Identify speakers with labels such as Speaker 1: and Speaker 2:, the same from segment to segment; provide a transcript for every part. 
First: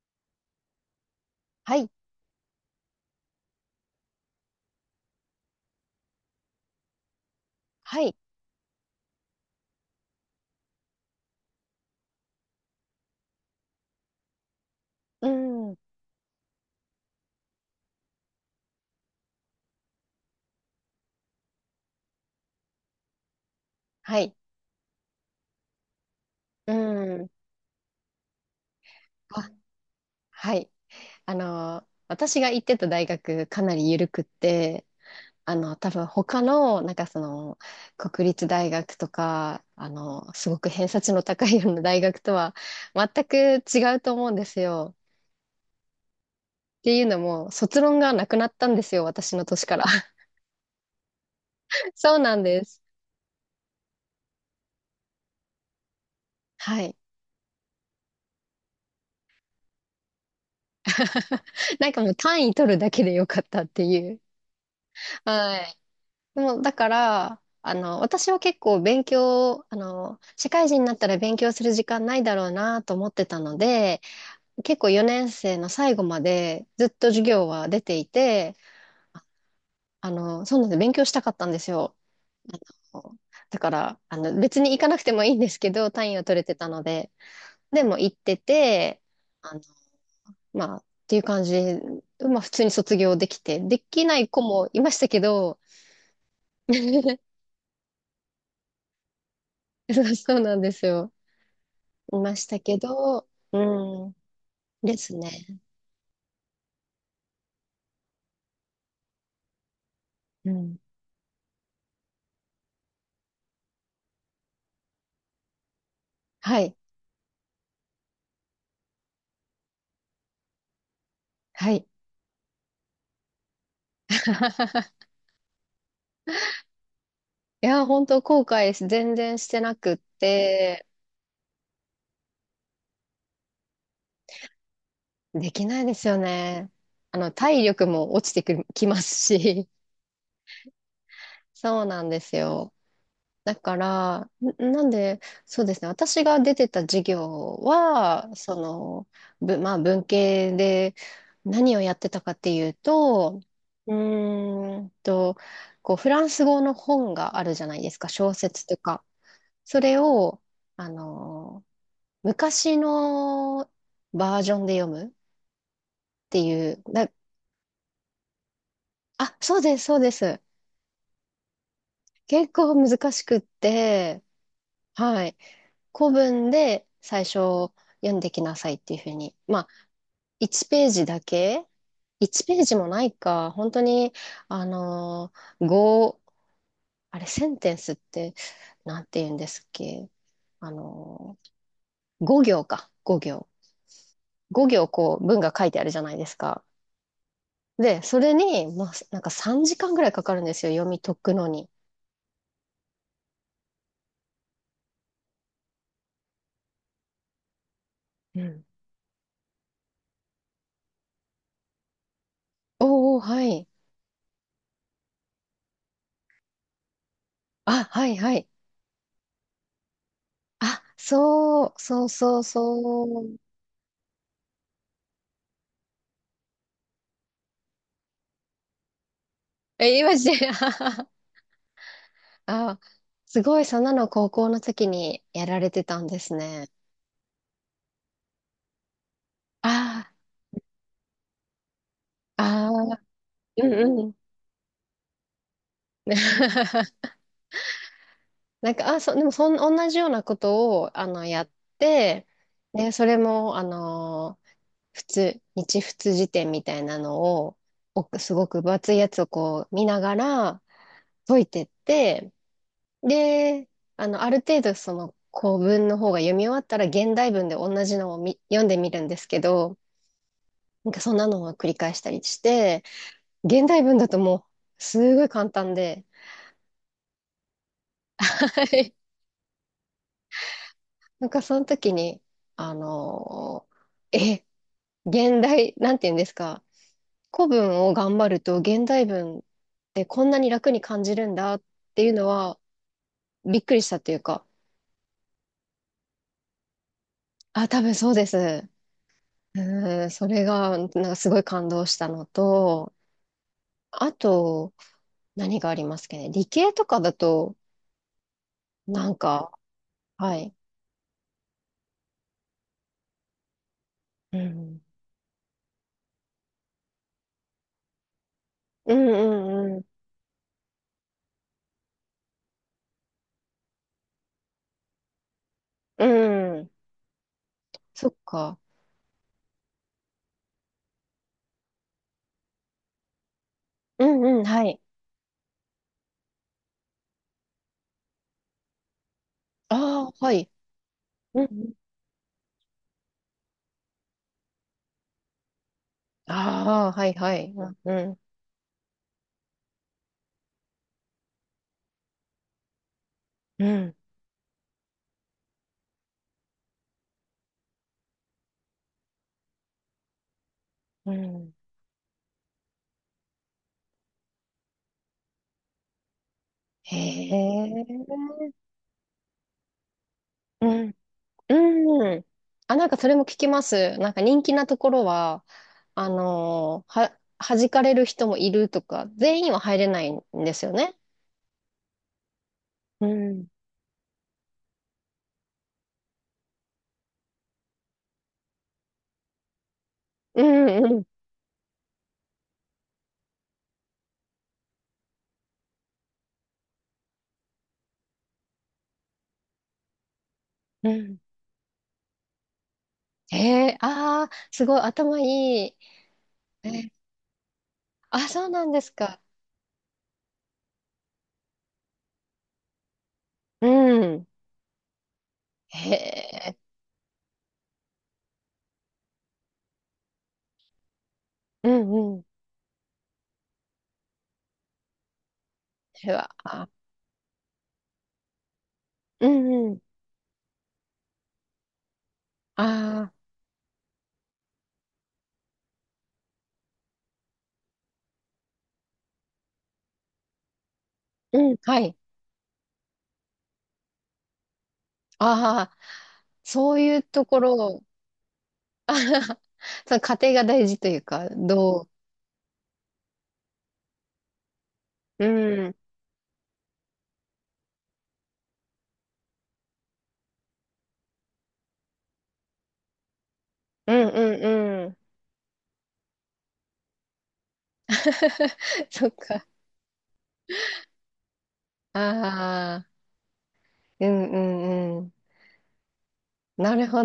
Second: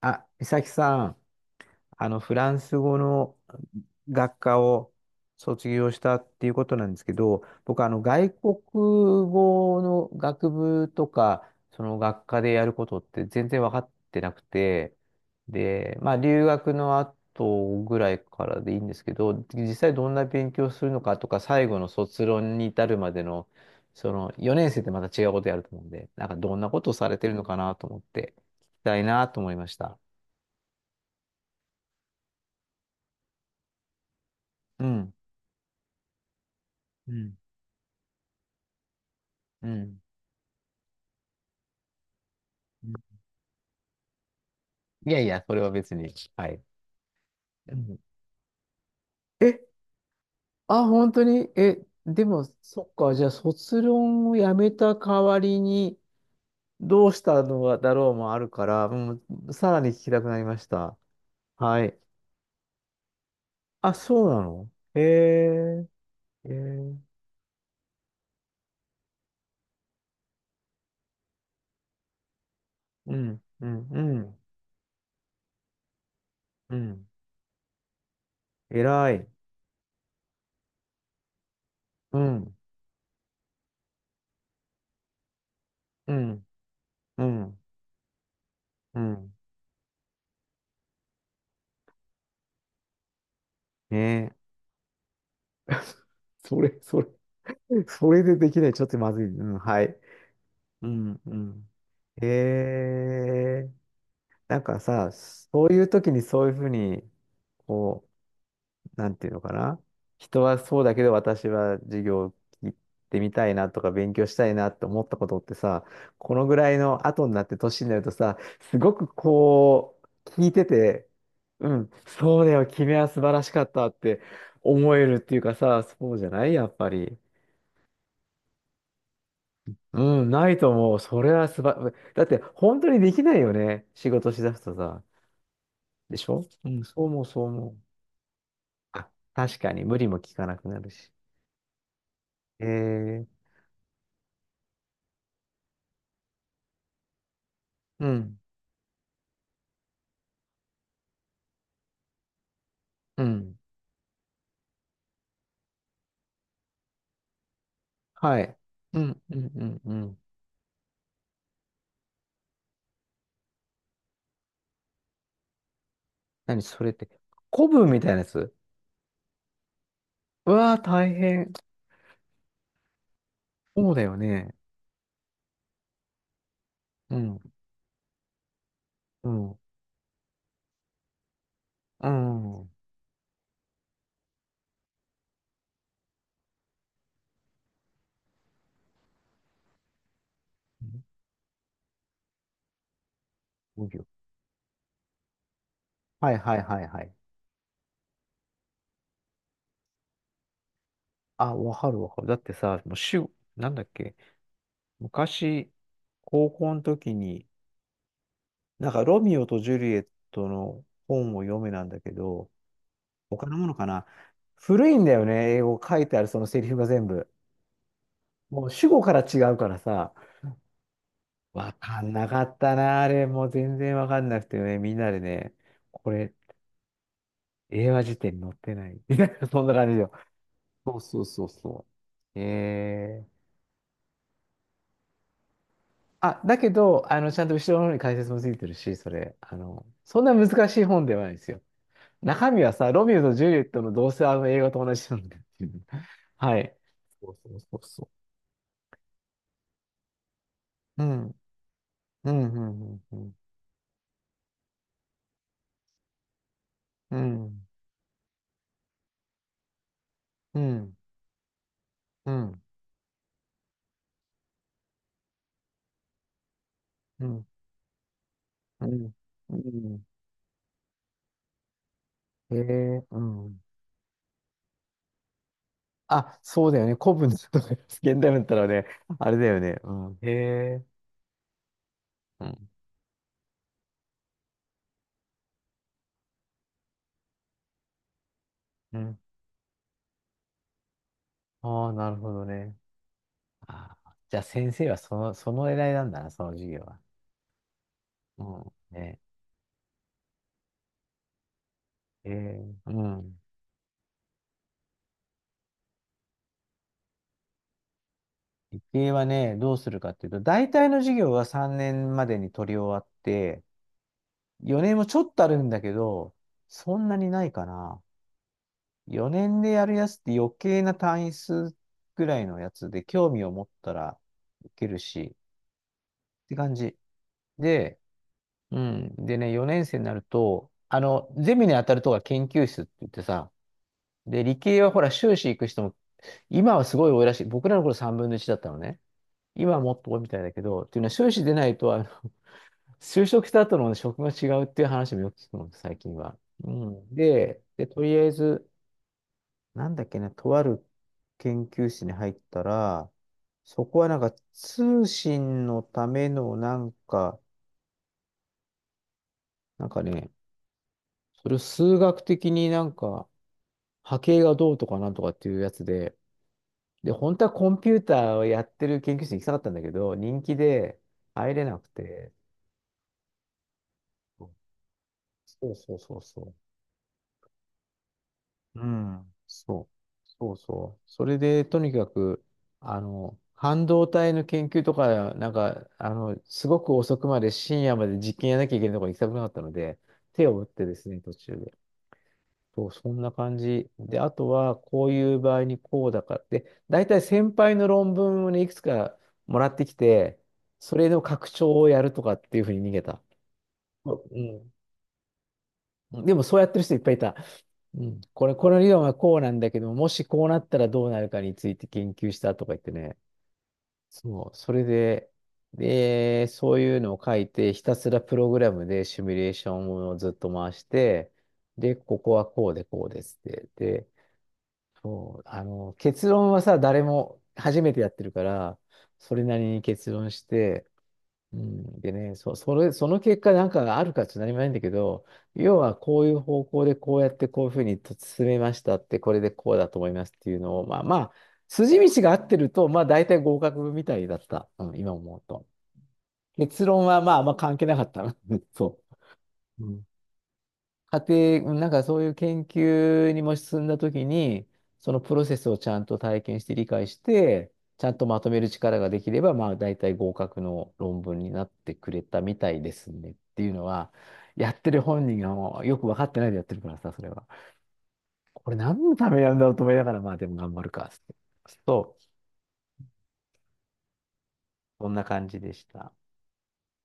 Speaker 1: あ、美咲さん、
Speaker 2: はい、
Speaker 1: フランス語の学科を卒業したっていうことなんですけど、僕、
Speaker 2: はい、
Speaker 1: 外国語の学部とか、その学科でやることって全然分かってなくて、
Speaker 2: うん、
Speaker 1: で、まあ、留学の後ぐらいからでいいんですけど、実際どんな勉強するのかとか、最後の卒論に至るまでの、そ
Speaker 2: は
Speaker 1: の
Speaker 2: い、
Speaker 1: 4年生ってまた違うことやると思うんで、なんかどんな
Speaker 2: う
Speaker 1: ことをされて
Speaker 2: ん。
Speaker 1: るのかなと思って、聞きたいなと
Speaker 2: あ、
Speaker 1: 思いました。
Speaker 2: はい。私が行ってた大学かなり緩くって、
Speaker 1: うん、
Speaker 2: 多分他の、なんか
Speaker 1: う
Speaker 2: そ
Speaker 1: ん、
Speaker 2: の、国立大学とか、
Speaker 1: うん。
Speaker 2: すごく偏差値の高いような大学とは
Speaker 1: うん、
Speaker 2: 全く違うと思うんですよ。
Speaker 1: いやいや、それは別に。はい。
Speaker 2: っていうのも、
Speaker 1: う
Speaker 2: 卒
Speaker 1: ん。
Speaker 2: 論がなくなったんですよ、私の
Speaker 1: え、
Speaker 2: 年から。
Speaker 1: あ、本当に、え、
Speaker 2: そう
Speaker 1: で
Speaker 2: なん
Speaker 1: も、
Speaker 2: です。
Speaker 1: そっか、じゃあ、卒論をやめた代わりに、
Speaker 2: はい。
Speaker 1: どうしたのだろうもあるから、も、うん、さらに聞きたくなりました。は
Speaker 2: なん
Speaker 1: い。
Speaker 2: かもう単位取るだけでよかったって
Speaker 1: あ、
Speaker 2: いう。
Speaker 1: そうなの、へ
Speaker 2: はい。
Speaker 1: え、
Speaker 2: で
Speaker 1: へ
Speaker 2: も、だか
Speaker 1: え、
Speaker 2: ら、私は結構勉強、あの、社会人になったら勉強する時間ないだろうなと思っ
Speaker 1: う
Speaker 2: てた
Speaker 1: ん、
Speaker 2: の
Speaker 1: うん、う
Speaker 2: で、
Speaker 1: ん、
Speaker 2: 結構4年生の最後まで
Speaker 1: う
Speaker 2: ずっ
Speaker 1: ん。
Speaker 2: と授業は出ていて、
Speaker 1: 偉
Speaker 2: あ
Speaker 1: い。
Speaker 2: そうなんです、勉強したかったんですよ。
Speaker 1: うん、
Speaker 2: あのだから、別に行かなくてもいいんですけど、
Speaker 1: う
Speaker 2: 単位を取れ
Speaker 1: ん、
Speaker 2: てたので、
Speaker 1: うん、
Speaker 2: でも行って
Speaker 1: う
Speaker 2: て、
Speaker 1: ん。
Speaker 2: あの、まあ、っていう感じで、まあ、普通に卒業できて、できない
Speaker 1: ね
Speaker 2: 子もいましたけど、
Speaker 1: え。それ、そ それでできない。ちょっとまずい。うん、はい。
Speaker 2: そうそうなんです
Speaker 1: う
Speaker 2: よ。
Speaker 1: ん、うん。
Speaker 2: い
Speaker 1: へ
Speaker 2: ましたけど、う
Speaker 1: え、
Speaker 2: ん、
Speaker 1: なんか
Speaker 2: で
Speaker 1: さ、
Speaker 2: すね。
Speaker 1: そういう時にそういうふうに、こう、なんていうのかな。人
Speaker 2: う
Speaker 1: は
Speaker 2: ん。
Speaker 1: そうだけど私は授業を聞いてみたいなとか勉強したいなって思ったことってさ、このぐ
Speaker 2: は
Speaker 1: ら
Speaker 2: い。
Speaker 1: いの後になって年になるとさ、すごくこう、聞いてて、
Speaker 2: は
Speaker 1: う
Speaker 2: い。
Speaker 1: ん、そうだよ、君は素晴らしかったって思え るっていうかさ、そうじゃないやっぱり。
Speaker 2: いや、本当後悔全然してなくっ
Speaker 1: うん、ないと
Speaker 2: て、
Speaker 1: 思う。それはすば、だって本当にできないよね。仕事しだすとさ。
Speaker 2: できないです
Speaker 1: で
Speaker 2: よ
Speaker 1: しょう
Speaker 2: ね。
Speaker 1: ん、そう思う、そう
Speaker 2: 体
Speaker 1: 思う。
Speaker 2: 力も落ちてきま
Speaker 1: あ、
Speaker 2: す
Speaker 1: 確
Speaker 2: し。
Speaker 1: か に無理も効かなくなるし。
Speaker 2: そうなんです
Speaker 1: え
Speaker 2: よ。
Speaker 1: ー、
Speaker 2: だから、なんで、そうですね、私が出てた授業
Speaker 1: う
Speaker 2: は、
Speaker 1: ん、
Speaker 2: まあ、文系で何をやってたかっていう
Speaker 1: う
Speaker 2: と、
Speaker 1: ん、
Speaker 2: うーんと、こう、フランス語の本があるじゃないですか、小
Speaker 1: はい。
Speaker 2: 説と
Speaker 1: う
Speaker 2: か。
Speaker 1: ん、うん、う
Speaker 2: そ
Speaker 1: ん、う
Speaker 2: れ
Speaker 1: ん。
Speaker 2: を、あの、昔のバージョンで読むって
Speaker 1: 何
Speaker 2: い
Speaker 1: そ
Speaker 2: う、
Speaker 1: れって、古文みたいなやつ。
Speaker 2: あ、そうです、そうです。
Speaker 1: うわー、大変。
Speaker 2: 結構難しくっ
Speaker 1: そうだよ
Speaker 2: て、
Speaker 1: ね。
Speaker 2: はい。古文で
Speaker 1: う
Speaker 2: 最
Speaker 1: ん、
Speaker 2: 初読んできなさいっていうふう
Speaker 1: う
Speaker 2: に。
Speaker 1: ん、
Speaker 2: まあ、1ページだけ
Speaker 1: う
Speaker 2: ?1 ペー
Speaker 1: ん。
Speaker 2: ジもないか。本当に、あのー、ごあれ、センテンスって、なんて言うんですっけ。あの5行か。5行。
Speaker 1: 無病、
Speaker 2: 5行こう、文が書いてあるじゃないで
Speaker 1: は
Speaker 2: す
Speaker 1: いはい
Speaker 2: か。
Speaker 1: はいはい。
Speaker 2: で、それに、まあ、なんか3時間ぐらいかかるんですよ。読み解くの
Speaker 1: あ、
Speaker 2: に。
Speaker 1: わかるわかる。だってさ、もう主、なんだっけ、昔、高校の時に、
Speaker 2: うん。
Speaker 1: なんか、ロミオとジュリエットの本を読めなんだけど、
Speaker 2: おお、は
Speaker 1: 他のも
Speaker 2: い。
Speaker 1: のかな。古いんだよね、英語書いてあるそのセリフが全部。
Speaker 2: あ、はい、はい。
Speaker 1: もう主語から違うからさ、
Speaker 2: あ、そ
Speaker 1: わ
Speaker 2: う、
Speaker 1: か
Speaker 2: そう
Speaker 1: んな
Speaker 2: そ
Speaker 1: か
Speaker 2: う
Speaker 1: ったな、あ
Speaker 2: そ
Speaker 1: れ。
Speaker 2: う。
Speaker 1: もう全然わかんなくてね、みんなでね、これ、英和辞典に載ってない。みたいなそんな感じ
Speaker 2: え、
Speaker 1: よ。
Speaker 2: 今して。
Speaker 1: そう そうそうそう。
Speaker 2: あ、
Speaker 1: えー。
Speaker 2: すごい、そんなの高校の時にやられてたんです
Speaker 1: あ、だ
Speaker 2: ね。
Speaker 1: けど、ちゃんと後ろの方に解説もついてるし、それ、
Speaker 2: あ
Speaker 1: そんな難しい本ではないですよ。
Speaker 2: あ、
Speaker 1: 中身はさ、
Speaker 2: ああ、
Speaker 1: ロミオとジュリエ
Speaker 2: う
Speaker 1: ッ
Speaker 2: ん
Speaker 1: トのど
Speaker 2: う
Speaker 1: う
Speaker 2: ん。
Speaker 1: せあの映画と同じなんだっていう。はい。そうそうそうそ
Speaker 2: なんか、でも同じようなことを、
Speaker 1: う。うん。
Speaker 2: やって、
Speaker 1: うん、う
Speaker 2: で、そ
Speaker 1: ん、う
Speaker 2: れ
Speaker 1: ん、
Speaker 2: も、普通、日仏辞典みたいな
Speaker 1: う
Speaker 2: のを、
Speaker 1: ん。
Speaker 2: すごく分厚いやつをこう見なが
Speaker 1: う
Speaker 2: ら
Speaker 1: ん、
Speaker 2: 解いてっ
Speaker 1: う
Speaker 2: て、
Speaker 1: ん、
Speaker 2: で、ある程度その古文の方が読み終わったら現
Speaker 1: う
Speaker 2: 代
Speaker 1: ん、
Speaker 2: 文で同じのを読んで
Speaker 1: う
Speaker 2: みるん
Speaker 1: ん。
Speaker 2: ですけ
Speaker 1: う
Speaker 2: ど、
Speaker 1: ん、
Speaker 2: なんかそんなのを繰り返したりし
Speaker 1: へ
Speaker 2: て、
Speaker 1: え、うん。
Speaker 2: 現代文だともうすごい簡単で、
Speaker 1: あ、そうだよね。古文とか、現代文だった
Speaker 2: は
Speaker 1: らね、
Speaker 2: い。
Speaker 1: あれだよね。うん。へえ、
Speaker 2: なんかその時に、
Speaker 1: うん、
Speaker 2: あのーえ、現代、なんて言うんですか、古文を頑張ると現
Speaker 1: う
Speaker 2: 代
Speaker 1: ん。
Speaker 2: 文ってこんなに楽に感じるんだっ
Speaker 1: ああ、
Speaker 2: てい
Speaker 1: な
Speaker 2: う
Speaker 1: る
Speaker 2: の
Speaker 1: ほど
Speaker 2: は
Speaker 1: ね。
Speaker 2: びっくりした
Speaker 1: あ
Speaker 2: って
Speaker 1: ー、
Speaker 2: いう
Speaker 1: じゃあ
Speaker 2: か、
Speaker 1: 先生はその、その狙いなんだな、その授業は。
Speaker 2: あ、多分そうで
Speaker 1: うん。
Speaker 2: す。
Speaker 1: ね。
Speaker 2: うん、それがなんかすごい感動したの
Speaker 1: へえ、う
Speaker 2: と、
Speaker 1: ん。
Speaker 2: あと何がありますかね、理系とかだと、
Speaker 1: 理
Speaker 2: な
Speaker 1: 系
Speaker 2: ん
Speaker 1: は
Speaker 2: か、
Speaker 1: ね、どうするかっていう
Speaker 2: は
Speaker 1: と、
Speaker 2: い。
Speaker 1: 大体の授業は3年までに取り終わって、
Speaker 2: うん
Speaker 1: 4年もちょっとあるんだけど、そんなにないかな。
Speaker 2: う
Speaker 1: 4年で
Speaker 2: んうん
Speaker 1: やるやつって余計な単位数ぐらいのやつで、興味を持ったらいけるし、
Speaker 2: う
Speaker 1: って
Speaker 2: ん。
Speaker 1: 感じ。で、
Speaker 2: そっか。
Speaker 1: うん。でね、4年生になると、ゼミに当たるとが研究室って言ってさ、
Speaker 2: うんう
Speaker 1: で、
Speaker 2: ん、
Speaker 1: 理
Speaker 2: はい。
Speaker 1: 系はほら、修士行く人も、今はすごい多いらしい。僕らの頃3分の1だったのね。今はもっ
Speaker 2: あ
Speaker 1: と
Speaker 2: あ、
Speaker 1: 多いみ
Speaker 2: は
Speaker 1: たい
Speaker 2: い。
Speaker 1: だけど、っていうのは修士
Speaker 2: う
Speaker 1: 出な
Speaker 2: ん。
Speaker 1: いと、あの、就職した後の職が違うっていう話もよく聞くの、最近は。う
Speaker 2: ああ、は
Speaker 1: ん。
Speaker 2: いはい。
Speaker 1: で、で、
Speaker 2: う
Speaker 1: とり
Speaker 2: ん、
Speaker 1: あえず、なんだっけな、とある研究室に入ったら、
Speaker 2: う
Speaker 1: そ
Speaker 2: ん、
Speaker 1: こはなんか通信のためのなんか、なんかね、
Speaker 2: う
Speaker 1: そ
Speaker 2: ん。
Speaker 1: れを数学的になんか波形がどうとかなんとかっていうやつで、
Speaker 2: へ
Speaker 1: で、本当はコンピューター
Speaker 2: え。
Speaker 1: をやってる研究室に行きたかったんだけど、人気
Speaker 2: うん、
Speaker 1: で入れなく
Speaker 2: うん。
Speaker 1: て、
Speaker 2: あ、なんかそれも聞きます。なんか人気なところは、
Speaker 1: そうそうそうそう。
Speaker 2: 弾かれる人もいると
Speaker 1: う
Speaker 2: か、
Speaker 1: ん、
Speaker 2: 全員は入れ
Speaker 1: そ
Speaker 2: ないん
Speaker 1: う、そ
Speaker 2: で
Speaker 1: う
Speaker 2: すよね。
Speaker 1: そう。それで、とにかく、
Speaker 2: うん。
Speaker 1: 半導体の研究とか、なんか、すごく遅くまで深夜まで実験やらなきゃいけないところに行きたくなかったので、
Speaker 2: う
Speaker 1: 手を打っ
Speaker 2: ん、
Speaker 1: て
Speaker 2: う
Speaker 1: で
Speaker 2: ん、
Speaker 1: すね、途中で。そう、そんな感じ。で、あとは、こういう場合にこうだから。で、大体先輩の論文をね、いくつかもらってきて、
Speaker 2: う
Speaker 1: それ
Speaker 2: ん。
Speaker 1: の拡張をやるとかっていうふうに逃げた。
Speaker 2: へえ、
Speaker 1: う
Speaker 2: ああ、すごい頭いい。
Speaker 1: ん。でも、そうやってる
Speaker 2: え
Speaker 1: 人いっぱいいた。うん。
Speaker 2: そ
Speaker 1: こ
Speaker 2: う
Speaker 1: れ、
Speaker 2: な
Speaker 1: こ
Speaker 2: ん
Speaker 1: の
Speaker 2: で
Speaker 1: 理
Speaker 2: す
Speaker 1: 論は
Speaker 2: か。
Speaker 1: こうなんだけども、し、こうなったらどうなるかについて研究したとか言ってね。
Speaker 2: うん。
Speaker 1: そう。それで、
Speaker 2: へ
Speaker 1: で、
Speaker 2: え、
Speaker 1: そういうのを書いて、ひたすらプログラムでシミュレーションをずっと回して、
Speaker 2: う
Speaker 1: で、こ
Speaker 2: ん、
Speaker 1: こはこうでこうですって。で、そう、
Speaker 2: で
Speaker 1: 結
Speaker 2: は、
Speaker 1: 論は
Speaker 2: あ
Speaker 1: さ、誰も初めてやってるから、
Speaker 2: う
Speaker 1: それなり
Speaker 2: んうん。
Speaker 1: に結論して、うん、でね、そ
Speaker 2: ああ
Speaker 1: の結果なんかがあるかちょっと何もないんだけど、要はこういう方向でこうやってこういうふうに進めましたって、これでこうだと思いますっていうのを、まあまあ、
Speaker 2: うん。はい。
Speaker 1: 筋道が合ってると、まあ大体合格みたいだった。うん、今思うと。
Speaker 2: ああ、そう
Speaker 1: 結
Speaker 2: いう
Speaker 1: 論は
Speaker 2: と
Speaker 1: まああ
Speaker 2: こ
Speaker 1: ん
Speaker 2: ろ
Speaker 1: ま関
Speaker 2: を、
Speaker 1: 係なかったな。
Speaker 2: あ
Speaker 1: そ
Speaker 2: はは
Speaker 1: う。う
Speaker 2: その
Speaker 1: ん、
Speaker 2: 過程が大事という
Speaker 1: 家
Speaker 2: か、
Speaker 1: 庭、なんかそういう研究にも進んだときに、そのプロセ
Speaker 2: う
Speaker 1: ス
Speaker 2: ん。
Speaker 1: をちゃんと体験して理解して、ちゃんとまとめる力ができれば、まあ大体合格の論文になってくれたみたいですねっていうの
Speaker 2: うん
Speaker 1: は、
Speaker 2: う
Speaker 1: やっ
Speaker 2: んう
Speaker 1: て
Speaker 2: ん。
Speaker 1: る本人がもうよく分かってないでやってるからさ、それは。これ 何
Speaker 2: そっ
Speaker 1: のため
Speaker 2: か。
Speaker 1: なんだろうと思いながら、まあでも頑張るかっつって。
Speaker 2: あ
Speaker 1: そう、
Speaker 2: あ、うんうんう
Speaker 1: こ
Speaker 2: ん。
Speaker 1: んな感じでした。
Speaker 2: なるほ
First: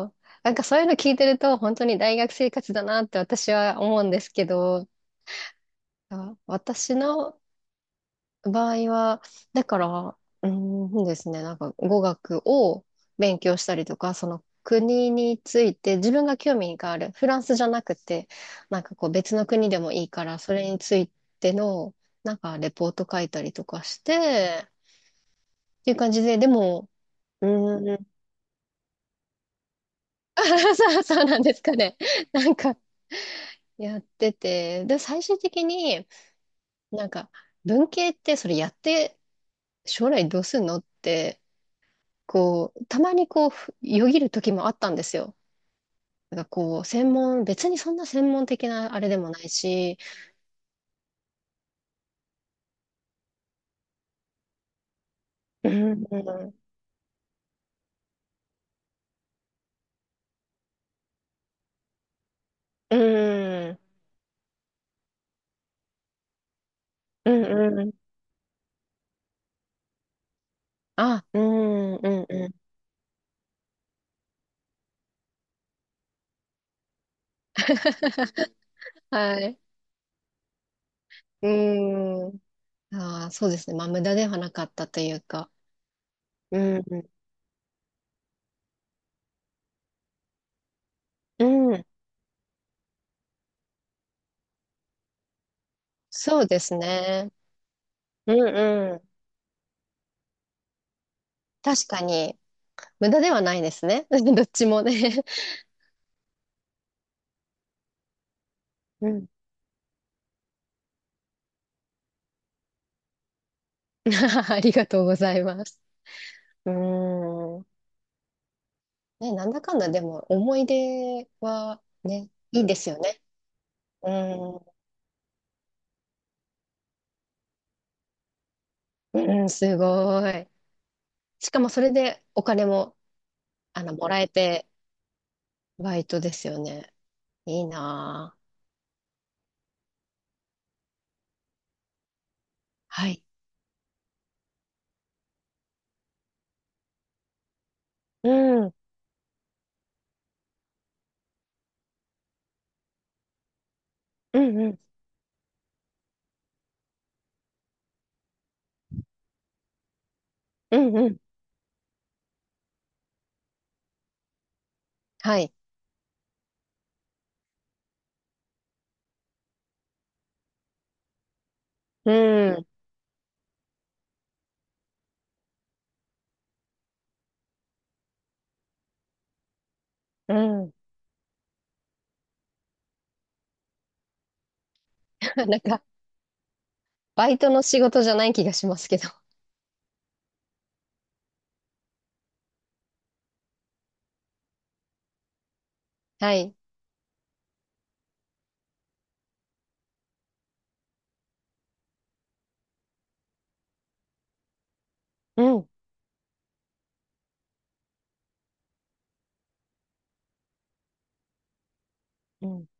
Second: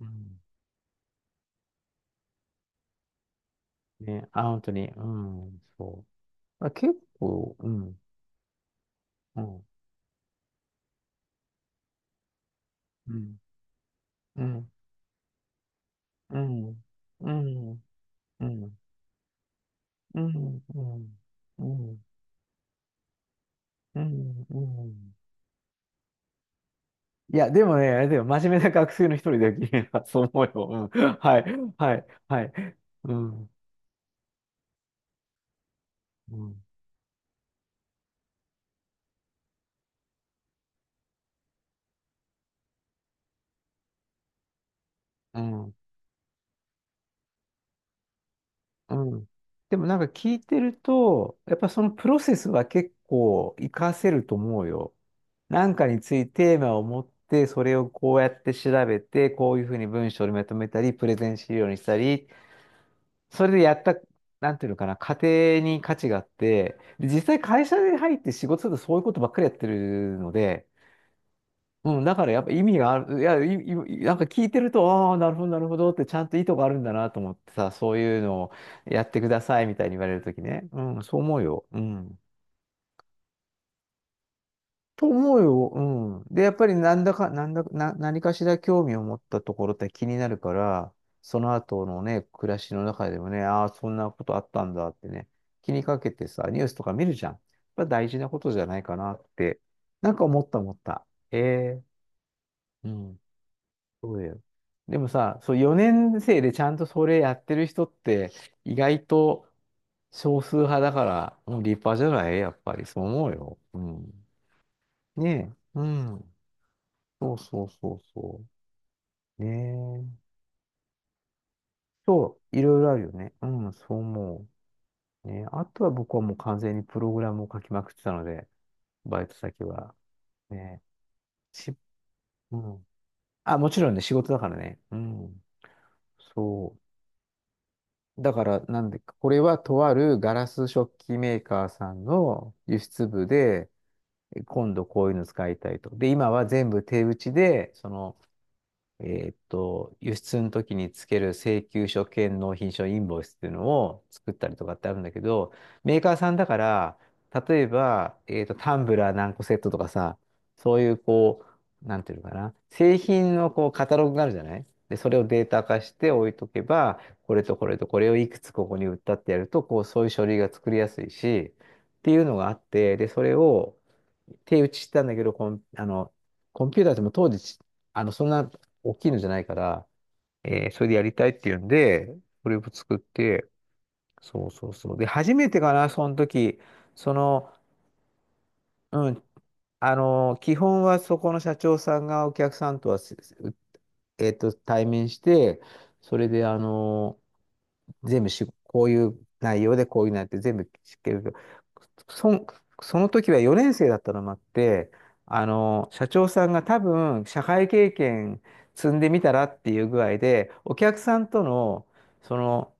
Speaker 1: うん。
Speaker 2: なんかそういうの聞いてると、本当に大学生活だなって私は思うんで
Speaker 1: ね、
Speaker 2: す
Speaker 1: あ、
Speaker 2: け
Speaker 1: 本当に、
Speaker 2: ど、
Speaker 1: うん、そう。あ、
Speaker 2: 私
Speaker 1: 結
Speaker 2: の
Speaker 1: 構、うん、
Speaker 2: 場合は、
Speaker 1: うん、
Speaker 2: だから、ですね、なんか語学を
Speaker 1: う
Speaker 2: 勉
Speaker 1: ん、
Speaker 2: 強したりとか、そ
Speaker 1: う
Speaker 2: の
Speaker 1: ん、
Speaker 2: 国について自分が
Speaker 1: う
Speaker 2: 興味
Speaker 1: ん。
Speaker 2: がある、フ
Speaker 1: う
Speaker 2: ランスじゃ
Speaker 1: ん、
Speaker 2: なくて、
Speaker 1: うん、
Speaker 2: なんかこう別の国でもいい
Speaker 1: う
Speaker 2: から、そ
Speaker 1: ん、
Speaker 2: れに
Speaker 1: う
Speaker 2: つい
Speaker 1: ん、
Speaker 2: て
Speaker 1: う
Speaker 2: の、
Speaker 1: ん、
Speaker 2: なんかレポート書いたりとかし
Speaker 1: うん、う
Speaker 2: て、
Speaker 1: ん。
Speaker 2: っていう感じで、でも、
Speaker 1: い
Speaker 2: う
Speaker 1: や、でもね、
Speaker 2: ー
Speaker 1: あ
Speaker 2: ん、
Speaker 1: れだよ、真面目な学生の一人だよ、君は。そう思う よ。
Speaker 2: そ
Speaker 1: う
Speaker 2: う
Speaker 1: ん。
Speaker 2: そう
Speaker 1: は
Speaker 2: なん
Speaker 1: い、
Speaker 2: ですか
Speaker 1: は
Speaker 2: ね。
Speaker 1: い、は
Speaker 2: な
Speaker 1: い。
Speaker 2: んか
Speaker 1: うん、
Speaker 2: やってて、で、最終的に
Speaker 1: うん、
Speaker 2: なんか文系ってそれやって将来どうすんのって、こう、たまにこう、よぎる時もあったんですよ。
Speaker 1: うん、
Speaker 2: なんかこう、別にそんな専門的
Speaker 1: う
Speaker 2: なあれで
Speaker 1: ん。
Speaker 2: もない
Speaker 1: でもなん
Speaker 2: し、
Speaker 1: か聞いてると、やっぱそのプロセスは結構活かせると思うよ。な
Speaker 2: う
Speaker 1: んかに
Speaker 2: ん、
Speaker 1: つ
Speaker 2: う
Speaker 1: いてテー
Speaker 2: ん、
Speaker 1: マを持って、それをこうやって調べて、こういうふうに文章にまとめたり、プレゼン資料にしたり、
Speaker 2: う
Speaker 1: それでや
Speaker 2: ん、
Speaker 1: った、なんていうのかな、家庭に価値があって、で実
Speaker 2: う
Speaker 1: 際会社
Speaker 2: ん、うん、
Speaker 1: に入って仕事するとそういうことばっかりやってるので、
Speaker 2: あ、うん、う
Speaker 1: うん、
Speaker 2: ん、
Speaker 1: だからやっ
Speaker 2: う
Speaker 1: ぱ
Speaker 2: ん、
Speaker 1: 意味がある、いや、い、いなんか聞いてると、ああ、なるほど、なるほどって、ちゃんと意図があるんだなと思ってさ、そういうのをやってくだ
Speaker 2: はい、
Speaker 1: さいみたいに言われるときね。うん、そう思う
Speaker 2: う
Speaker 1: よ。うん。
Speaker 2: ん、そうですね。まあ、無駄ではなかったと
Speaker 1: と
Speaker 2: いう
Speaker 1: 思う
Speaker 2: か、
Speaker 1: よ。うん。で、やっ
Speaker 2: う
Speaker 1: ぱりなん
Speaker 2: ん、
Speaker 1: だか、なんだ、な、何かしら興味を持ったところって気になるから、そ
Speaker 2: う
Speaker 1: の
Speaker 2: ん、
Speaker 1: 後のね、暮らしの中でもね、ああ、そんなことあったんだってね、気にかけて
Speaker 2: そう
Speaker 1: さ、
Speaker 2: で
Speaker 1: ニュース
Speaker 2: す
Speaker 1: とか見るじゃん。
Speaker 2: ね。
Speaker 1: やっぱ大事な
Speaker 2: う
Speaker 1: ことじゃない
Speaker 2: ん、う
Speaker 1: か
Speaker 2: ん、
Speaker 1: なって、なんか思った思った。え
Speaker 2: 確
Speaker 1: え、
Speaker 2: かに、
Speaker 1: う
Speaker 2: 無駄
Speaker 1: ん。
Speaker 2: ではないですね。
Speaker 1: そうだよ。
Speaker 2: どっちも
Speaker 1: でも
Speaker 2: ね。
Speaker 1: さ、そう4年生でちゃんとそれやってる人って意外
Speaker 2: うん、
Speaker 1: と少数派だから、もう立派じゃないやっぱりそう思うよ。うん。
Speaker 2: ありがとうござい
Speaker 1: ね
Speaker 2: ま
Speaker 1: え。
Speaker 2: す。
Speaker 1: うん。
Speaker 2: う
Speaker 1: そうそ
Speaker 2: ん。
Speaker 1: うそうそ
Speaker 2: ね、
Speaker 1: う。
Speaker 2: な
Speaker 1: ね
Speaker 2: んだかんだでも
Speaker 1: え。
Speaker 2: 思い出はね、
Speaker 1: そう、い
Speaker 2: いいで
Speaker 1: ろい
Speaker 2: す
Speaker 1: ろあ
Speaker 2: よ
Speaker 1: るよ
Speaker 2: ね。
Speaker 1: ね。うん、そう
Speaker 2: う
Speaker 1: 思
Speaker 2: ん、
Speaker 1: う。ねえ、あとは僕はもう完全にプログラムを書きまくってたので、バイト
Speaker 2: うん、
Speaker 1: 先
Speaker 2: す
Speaker 1: は。
Speaker 2: ごい。
Speaker 1: ねえ。
Speaker 2: しかも
Speaker 1: し、
Speaker 2: それでお
Speaker 1: う
Speaker 2: 金
Speaker 1: ん。
Speaker 2: も、
Speaker 1: あ、もちろんね、
Speaker 2: も
Speaker 1: 仕
Speaker 2: らえ
Speaker 1: 事だから
Speaker 2: て、
Speaker 1: ね。うん。
Speaker 2: バイトですよ
Speaker 1: そ
Speaker 2: ね。いい
Speaker 1: う。だ
Speaker 2: なぁ。
Speaker 1: から、なんで、これはとあるガラス食器メーカーさんの輸出
Speaker 2: はい。
Speaker 1: 部で、今度こういうの使いたいと。で、今は全部手打ちで、その、
Speaker 2: うん、うん、
Speaker 1: 輸出の時につける請求書兼納品書インボイスっていうのを作っ
Speaker 2: う
Speaker 1: たりとか
Speaker 2: ん、
Speaker 1: ってあるんだけど、メーカーさんだから、例えば、タンブラー何個セットとかさ、
Speaker 2: う
Speaker 1: そうい
Speaker 2: ん、
Speaker 1: う
Speaker 2: うん。
Speaker 1: こう、なんていうのかな、製品のこうカタログがあるじゃないで、それを
Speaker 2: は
Speaker 1: デー
Speaker 2: い。
Speaker 1: タ化して置いとけば、これとこれとこれをいくつここに売ったってやると、こう、そういう書類が作りやすいし、って
Speaker 2: う
Speaker 1: いうのがあっ
Speaker 2: ん、
Speaker 1: て、で、それを手打ちしたんだけど、コン、コンピューターでも当時、あの、そんな大きいのじゃないから、
Speaker 2: う
Speaker 1: えー、
Speaker 2: ん。
Speaker 1: それでやりたいっていうんで、これを作って、そうそうそう。で、初 め
Speaker 2: な
Speaker 1: て
Speaker 2: ん
Speaker 1: か
Speaker 2: か、
Speaker 1: な、その時、そ
Speaker 2: バイト
Speaker 1: の、
Speaker 2: の仕事じゃない気がしますけ
Speaker 1: う
Speaker 2: ど。
Speaker 1: ん、基本はそこの社長さんがお客さんとは、すす、えっと、対面して、それ
Speaker 2: は
Speaker 1: で、
Speaker 2: い。
Speaker 1: 全部し、こういう内容でこういう内容って全部知ってるけど、そん、その時は4年生だったのもあって、
Speaker 2: うん、
Speaker 1: 社長さんが多分社会経験積んでみたらっていう具合で、お客さんとの、そ
Speaker 2: うん。
Speaker 1: の、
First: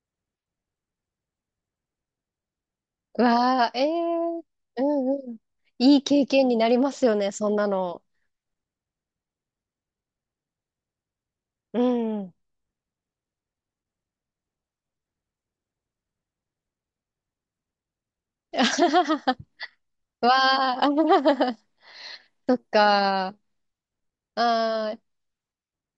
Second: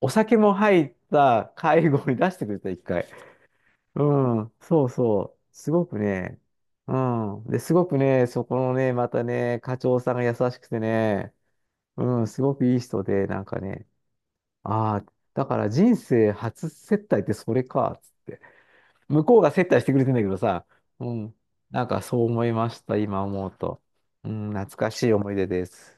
Speaker 1: お酒も入った会合に出してくれた、一回。
Speaker 2: うわぁ、え
Speaker 1: う
Speaker 2: ー、
Speaker 1: ん、
Speaker 2: う
Speaker 1: そう
Speaker 2: ん、う
Speaker 1: そ
Speaker 2: ん。
Speaker 1: う。すご
Speaker 2: い
Speaker 1: く
Speaker 2: い経
Speaker 1: ね、
Speaker 2: 験になり
Speaker 1: う
Speaker 2: ますよね、
Speaker 1: ん。
Speaker 2: そん
Speaker 1: で、
Speaker 2: な
Speaker 1: すごく
Speaker 2: の。
Speaker 1: ね、そこのね、またね、課長さんが優しくてね、
Speaker 2: う
Speaker 1: うん、
Speaker 2: ん。
Speaker 1: すごくいい人で、なんかね、ああ、だから人生初接待ってそれか、つって。向こう が接待してくれてんだけどさ、
Speaker 2: わあ、
Speaker 1: うん。なんかそう思 い
Speaker 2: そっ
Speaker 1: ました、今
Speaker 2: か。あ
Speaker 1: 思うと。うん、懐か
Speaker 2: あ。
Speaker 1: しい思い出です。